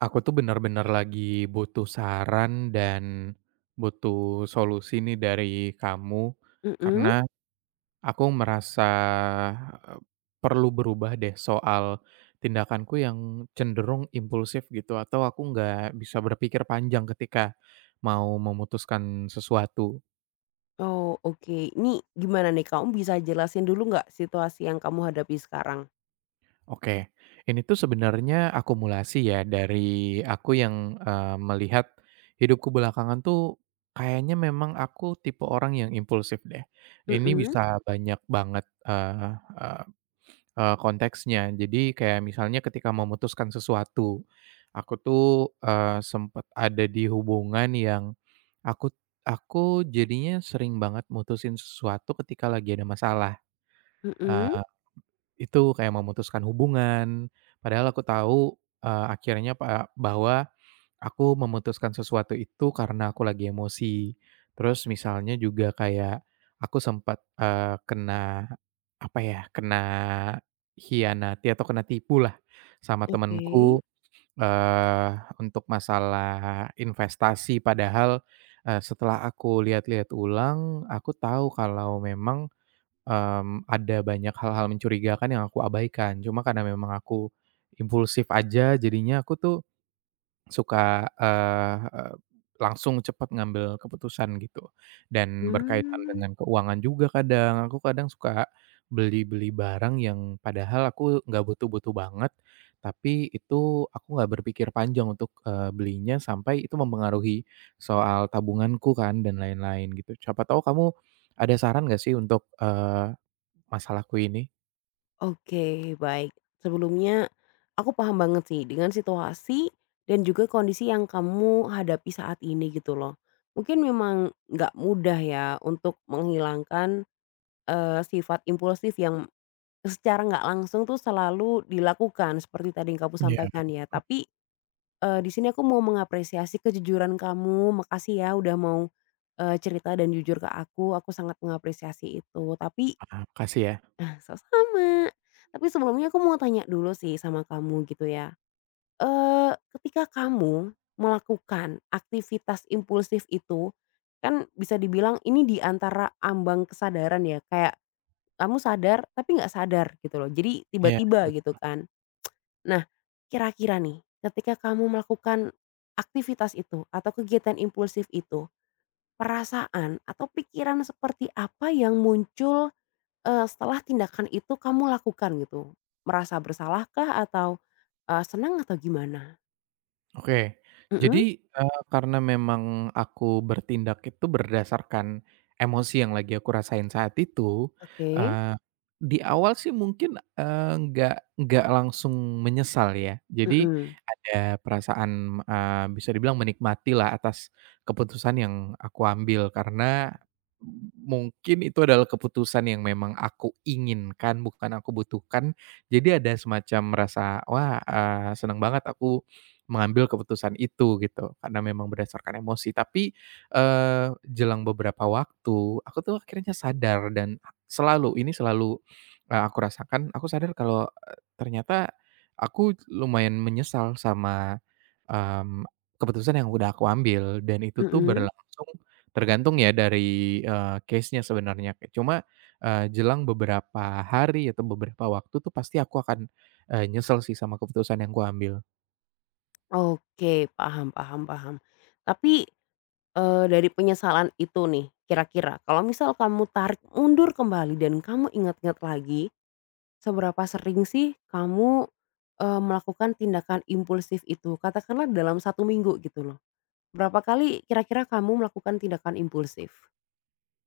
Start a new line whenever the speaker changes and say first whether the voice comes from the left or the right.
right: Aku tuh bener-bener lagi butuh saran dan butuh solusi nih dari kamu,
left: Mhm.
right: karena aku merasa eee, perlu berubah deh soal tindakanku yang cenderung impulsif gitu, atau aku nggak bisa berpikir panjang ketika mau memutuskan sesuatu.
left: Oh, oke. Ini gimana nih, kamu bisa jelasin dulu nggak situasi yang kamu hadapi sekarang?
right: Oke, ini tuh sebenarnya akumulasi ya dari aku yang, melihat hidupku belakangan tuh kayaknya memang aku tipe orang yang impulsif deh. Ini
left: Mhm
right: bisa banyak banget, eee eee eee, konteksnya. Jadi kayak misalnya ketika memutuskan sesuatu, aku tuh, sempet ada di hubungan yang aku aku jadinya sering banget mutusin sesuatu ketika lagi ada masalah,
left: mhm.
right: itu, kayak memutuskan hubungan, padahal aku tahu, akhirnya bahwa aku memutuskan sesuatu itu karena aku lagi emosi. Terus misalnya juga kayak aku sempat kena, apa ya, kena hianati atau kena tipu lah sama
left: Oke.
right: temenku, eee, untuk masalah investasi. Padahal, setelah aku lihat-lihat ulang, aku tahu kalau memang ada banyak hal-hal mencurigakan yang aku abaikan. Cuma karena memang aku impulsif aja jadinya aku tuh suka, eee eee, langsung cepat ngambil keputusan gitu. Dan berkaitan
left: Hmm.
right: dengan keuangan juga kadang, aku kadang suka beli-beli barang yang padahal aku nggak butuh-butuh banget, tapi itu aku nggak berpikir panjang untuk, belinya sampai itu mempengaruhi soal tabunganku kan dan lain-lain gitu. Siapa tahu kamu ada saran nggak sih untuk, eh, masalahku ini?
left: Oke, baik. Sebelumnya aku paham banget sih dengan situasi dan juga kondisi yang kamu hadapi saat ini gitu loh. Mungkin memang nggak mudah ya untuk menghilangkan, sifat impulsif yang secara nggak langsung tuh selalu dilakukan seperti tadi yang kamu
right: Iya.
left: sampaikan ya. Tapi di sini aku mau mengapresiasi kejujuran kamu, makasih ya udah mau, cerita dan jujur ke aku sangat mengapresiasi itu. Tapi
right: Ah, makasih ya.
left: sama-sama. Tapi sebelumnya aku mau tanya dulu sih sama kamu gitu ya, ketika kamu melakukan aktivitas impulsif itu, kan bisa dibilang ini di antara ambang kesadaran ya, kayak kamu sadar tapi nggak sadar gitu loh, jadi
right: Iya,
left: tiba-tiba gitu kan. Nah, kira-kira nih, ketika kamu melakukan aktivitas itu atau kegiatan impulsif itu, perasaan atau pikiran seperti apa yang muncul, setelah tindakan itu kamu lakukan gitu? Merasa bersalahkah atau, senang atau gimana?
right: oke. Jadi,
left: Mhm,
right: karena memang aku bertindak itu berdasarkan emosi yang lagi aku rasain saat itu,
left: oke,
right: eee, di awal sih mungkin, nggak langsung menyesal ya. Jadi
left: mhm,
right: ada perasaan, bisa dibilang menikmati lah atas keputusan yang aku ambil karena mungkin itu adalah keputusan yang memang aku inginkan, bukan aku butuhkan. Jadi ada semacam merasa, "Wah, seneng banget aku mengambil keputusan itu gitu, karena memang berdasarkan emosi." Tapi, jelang beberapa waktu, aku tuh akhirnya sadar dan selalu, ini selalu, aku rasakan, aku sadar kalau, ternyata aku lumayan menyesal sama, mmm, keputusan yang udah aku ambil dan itu tuh
left: mhm,
right: berlangsung tergantung ya dari, case-nya sebenarnya. Cuma, jelang beberapa hari atau beberapa waktu tuh pasti aku akan, nyesel sih sama keputusan yang kuambil.
left: oke, paham paham paham. Tapi, dari penyesalan itu nih, kira-kira kalau misal kamu tarik mundur kembali dan kamu ingat-ingat lagi seberapa sering sih kamu, melakukan tindakan impulsif itu? Katakanlah dalam satu minggu gitu loh. Berapa kali kira-kira kamu melakukan tindakan impulsif?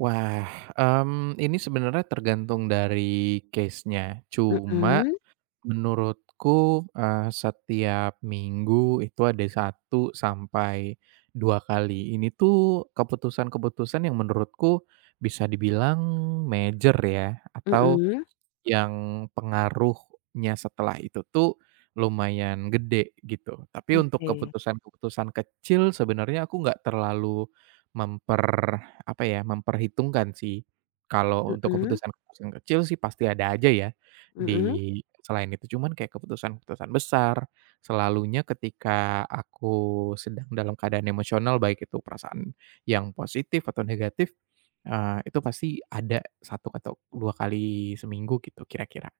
right: Wah, ini sebenarnya tergantung dari case-nya. Cuma
left: Mhm
right: Menurutku, setiap minggu itu ada satu sampai 2 kali. Ini tuh keputusan-keputusan yang menurutku bisa dibilang major ya, atau
left: mhm,
right: yang pengaruhnya setelah itu tuh lumayan gede gitu. Tapi untuk
left: oke,
right: keputusan-keputusan kecil sebenarnya aku nggak terlalu memper apa ya, memperhitungkan sih. Kalau untuk
left: mhm
right: keputusan-keputusan kecil sih pasti ada aja ya
left: mhm,
right: di selain itu. Cuman kayak keputusan-keputusan besar selalunya ketika aku sedang dalam keadaan emosional, baik itu perasaan yang positif atau negatif, itu pasti ada satu atau 2 kali seminggu gitu kira-kira.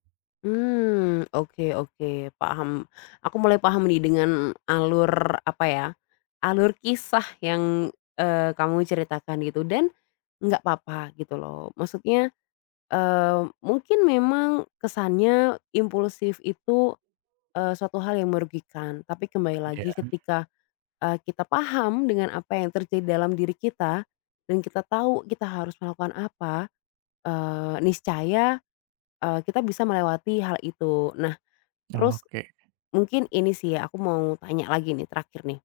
left: hmm, oke oke, paham. Aku mulai paham nih dengan alur apa ya, alur kisah yang, kamu ceritakan gitu dan nggak apa-apa gitu loh. Maksudnya mungkin memang kesannya impulsif itu, suatu hal yang merugikan, tapi kembali lagi
right: Iya.
left: ketika, kita paham dengan apa yang terjadi dalam diri kita dan kita tahu kita harus melakukan apa, niscaya, kita bisa melewati hal itu. Nah, terus
right: Oke.
left: mungkin ini sih ya, aku mau tanya lagi nih terakhir nih,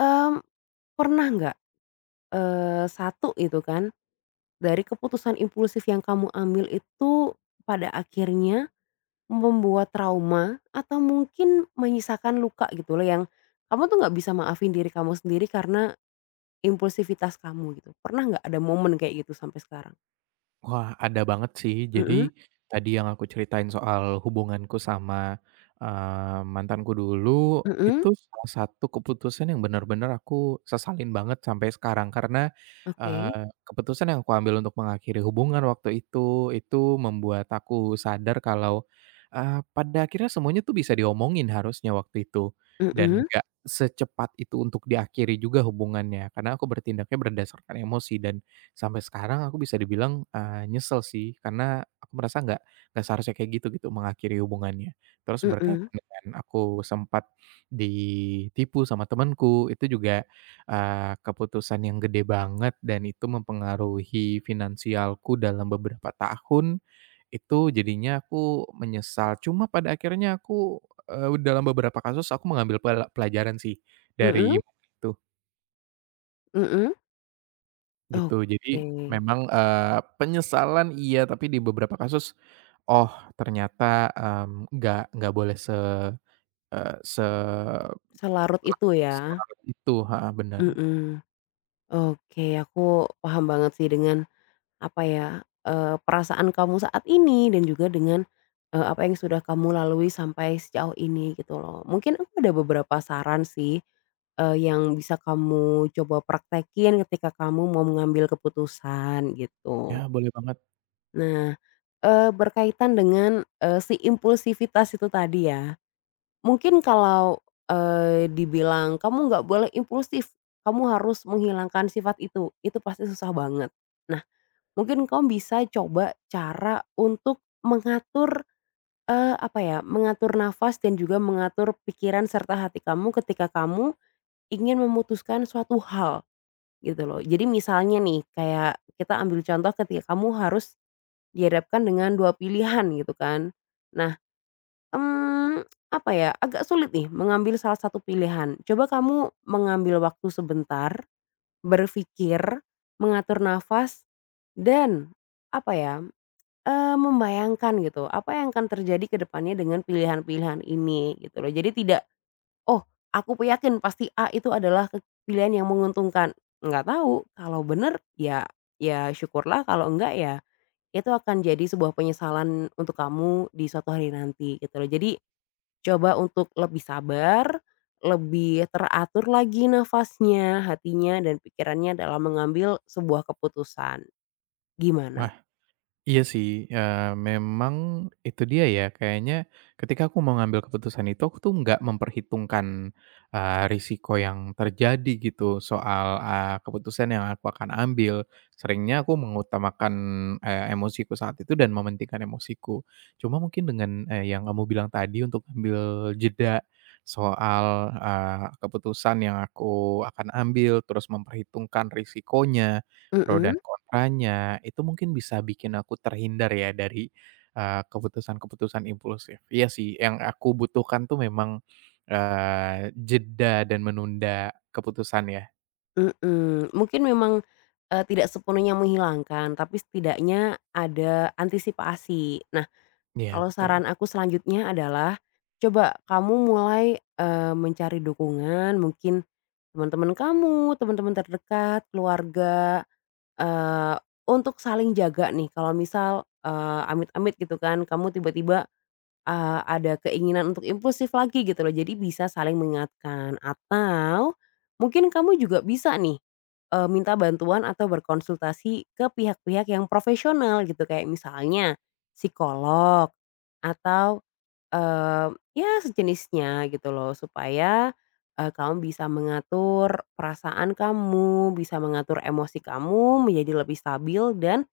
left: mmm, pernah nggak, 1 itu kan, dari keputusan impulsif yang kamu ambil itu pada akhirnya membuat trauma atau mungkin menyisakan luka gitu loh yang kamu tuh nggak bisa maafin diri kamu sendiri karena impulsivitas kamu gitu. Pernah nggak ada momen kayak gitu sampai sekarang?
right: Wah, ada banget sih. Jadi,
left: Mhm
right: tadi yang aku ceritain soal hubunganku sama, mantanku dulu,
left: mhm,
right: itu salah satu keputusan yang benar-benar aku sesalin banget sampai sekarang. Karena,
left: oke.
right: keputusan yang aku ambil untuk mengakhiri hubungan waktu itu membuat aku sadar kalau, pada akhirnya semuanya tuh bisa diomongin harusnya waktu itu. Dan
left: Mhm
right: nggak secepat itu untuk diakhiri juga hubungannya, karena aku bertindaknya berdasarkan emosi dan sampai sekarang aku bisa dibilang, nyesel sih, karena aku merasa nggak seharusnya kayak gitu gitu mengakhiri hubungannya. Terus berkaitan
left: mhm
right: dengan aku sempat ditipu sama temanku itu juga, keputusan yang gede banget dan itu mempengaruhi finansialku dalam beberapa tahun, itu jadinya aku menyesal. Cuma pada akhirnya aku, dalam beberapa kasus aku mengambil pelajaran sih dari
left: mhm
right: itu.
left: mhm.
right: Gitu, jadi
left: Oke,
right: memang, penyesalan iya, tapi di beberapa kasus, oh ternyata, nggak boleh se
left: selarut itu ya?
right: se itu, ha benar.
left: Mhm. Oke, aku paham banget sih dengan apa ya, perasaan kamu saat ini dan juga dengan, apa yang sudah kamu lalui sampai sejauh ini gitu loh. Mungkin aku ada beberapa saran sih, yang bisa kamu coba praktekin ketika kamu mau mengambil keputusan
right: Ya
left: gitu.
right: boleh banget.
left: Nah, berkaitan dengan, si impulsivitas itu tadi ya, mungkin kalau, dibilang kamu nggak boleh impulsif, kamu harus menghilangkan sifat itu pasti susah banget. Nah, mungkin kamu bisa coba cara untuk mengatur, apa ya, mengatur nafas dan juga mengatur pikiran serta hati kamu ketika kamu ingin memutuskan suatu hal, gitu loh. Jadi misalnya nih, kayak kita ambil contoh ketika kamu harus dihadapkan dengan 2 pilihan gitu kan. Nah, mmm, apa ya, agak sulit nih mengambil salah satu pilihan. Coba kamu mengambil waktu sebentar, berpikir, mengatur nafas, dan apa ya, membayangkan gitu, apa yang akan terjadi ke depannya dengan pilihan-pilihan ini gitu loh. Jadi tidak, "Oh, aku yakin pasti A itu adalah ke pilihan yang menguntungkan." Nggak tahu, kalau bener ya ya syukurlah, kalau enggak ya itu akan jadi sebuah penyesalan untuk kamu di suatu hari nanti gitu loh. Jadi coba untuk lebih sabar, lebih teratur lagi nafasnya, hatinya, dan pikirannya dalam mengambil sebuah keputusan. Gimana?
right: Iya sih, memang itu dia ya, kayaknya ketika aku mau ngambil keputusan itu, aku tuh nggak memperhitungkan, risiko yang terjadi gitu soal, keputusan yang aku akan ambil. Seringnya aku mengutamakan, emosiku saat itu dan mementingkan emosiku. Cuma mungkin dengan, yang kamu bilang tadi untuk ambil jeda soal, keputusan yang aku akan ambil, terus memperhitungkan risikonya, pro dan
left: Mhm.
right: kontranya, itu mungkin bisa bikin aku terhindar ya dari, keputusan-keputusan impulsif. Iya sih, yang aku butuhkan tuh memang, jeda dan menunda keputusan ya.
left: Mhm, mungkin memang, tidak sepenuhnya menghilangkan, tapi setidaknya ada antisipasi. Nah,
right: Iya
left: kalau
right: betul.
left: saran aku selanjutnya adalah, coba kamu mulai, mencari dukungan, mungkin teman-teman kamu, teman-teman terdekat, keluarga, eee, untuk saling jaga nih. Kalau misal, amit-amit gitu kan, kamu tiba-tiba ada keinginan untuk impulsif lagi gitu loh, jadi bisa saling mengingatkan atau mungkin kamu juga bisa nih, minta bantuan atau berkonsultasi ke pihak-pihak yang profesional gitu, kayak misalnya psikolog atau, ya sejenisnya gitu loh, supaya, kamu bisa mengatur perasaan kamu, bisa mengatur emosi kamu menjadi lebih stabil dan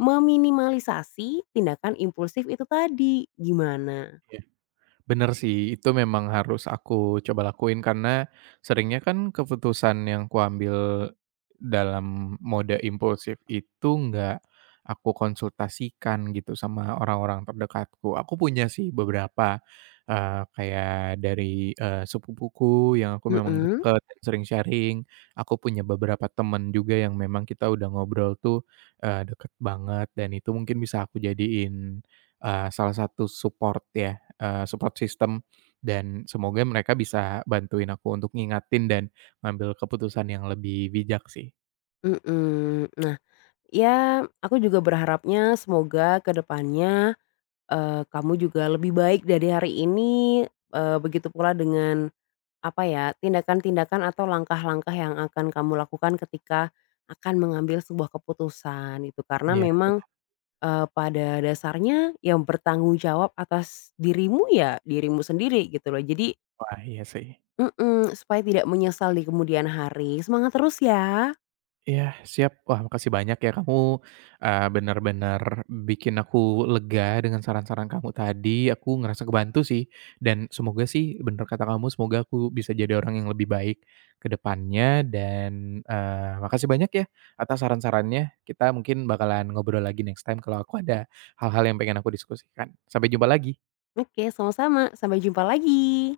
left: meminimalisasi tindakan impulsif itu tadi, gimana?
right: Bener sih, itu memang harus aku coba lakuin karena seringnya kan keputusan yang kuambil dalam mode impulsif itu nggak aku konsultasikan gitu sama orang-orang terdekatku. Aku punya sih beberapa, kayak dari, sepupuku yang aku memang
left: Mhm
right: deket dan sering sharing, aku punya beberapa temen juga yang memang kita udah ngobrol tuh, deket banget dan itu mungkin bisa aku jadiin, salah satu support ya support system dan semoga mereka bisa bantuin aku untuk ngingatin dan ngambil keputusan yang lebih bijak sih.
left: mhm. Nah, ya aku juga berharapnya semoga ke depannya, kamu juga lebih baik dari hari ini, begitu pula dengan, apa ya, tindakan-tindakan atau langkah-langkah yang akan kamu lakukan ketika akan mengambil sebuah keputusan itu. Karena
right: Iya,
left: memang,
right: betul.
left: pada dasarnya yang bertanggung jawab atas dirimu ya dirimu sendiri gitu loh. Jadi
right: Wah, iya sih.
left: mhm, supaya tidak menyesal di kemudian hari. Semangat terus ya.
right: Iya, siap. Wah, makasih banyak ya kamu, bener-bener bikin aku lega dengan saran-saran kamu tadi. Aku ngerasa kebantu sih, dan semoga sih bener kata kamu, semoga aku bisa jadi orang yang lebih baik ke depannya dan, makasih banyak ya atas saran-sarannya. Kita mungkin bakalan ngobrol lagi next time kalau aku ada hal-hal yang pengen aku diskusikan. Sampai jumpa lagi.
left: Oke, sama-sama. Sampai jumpa lagi.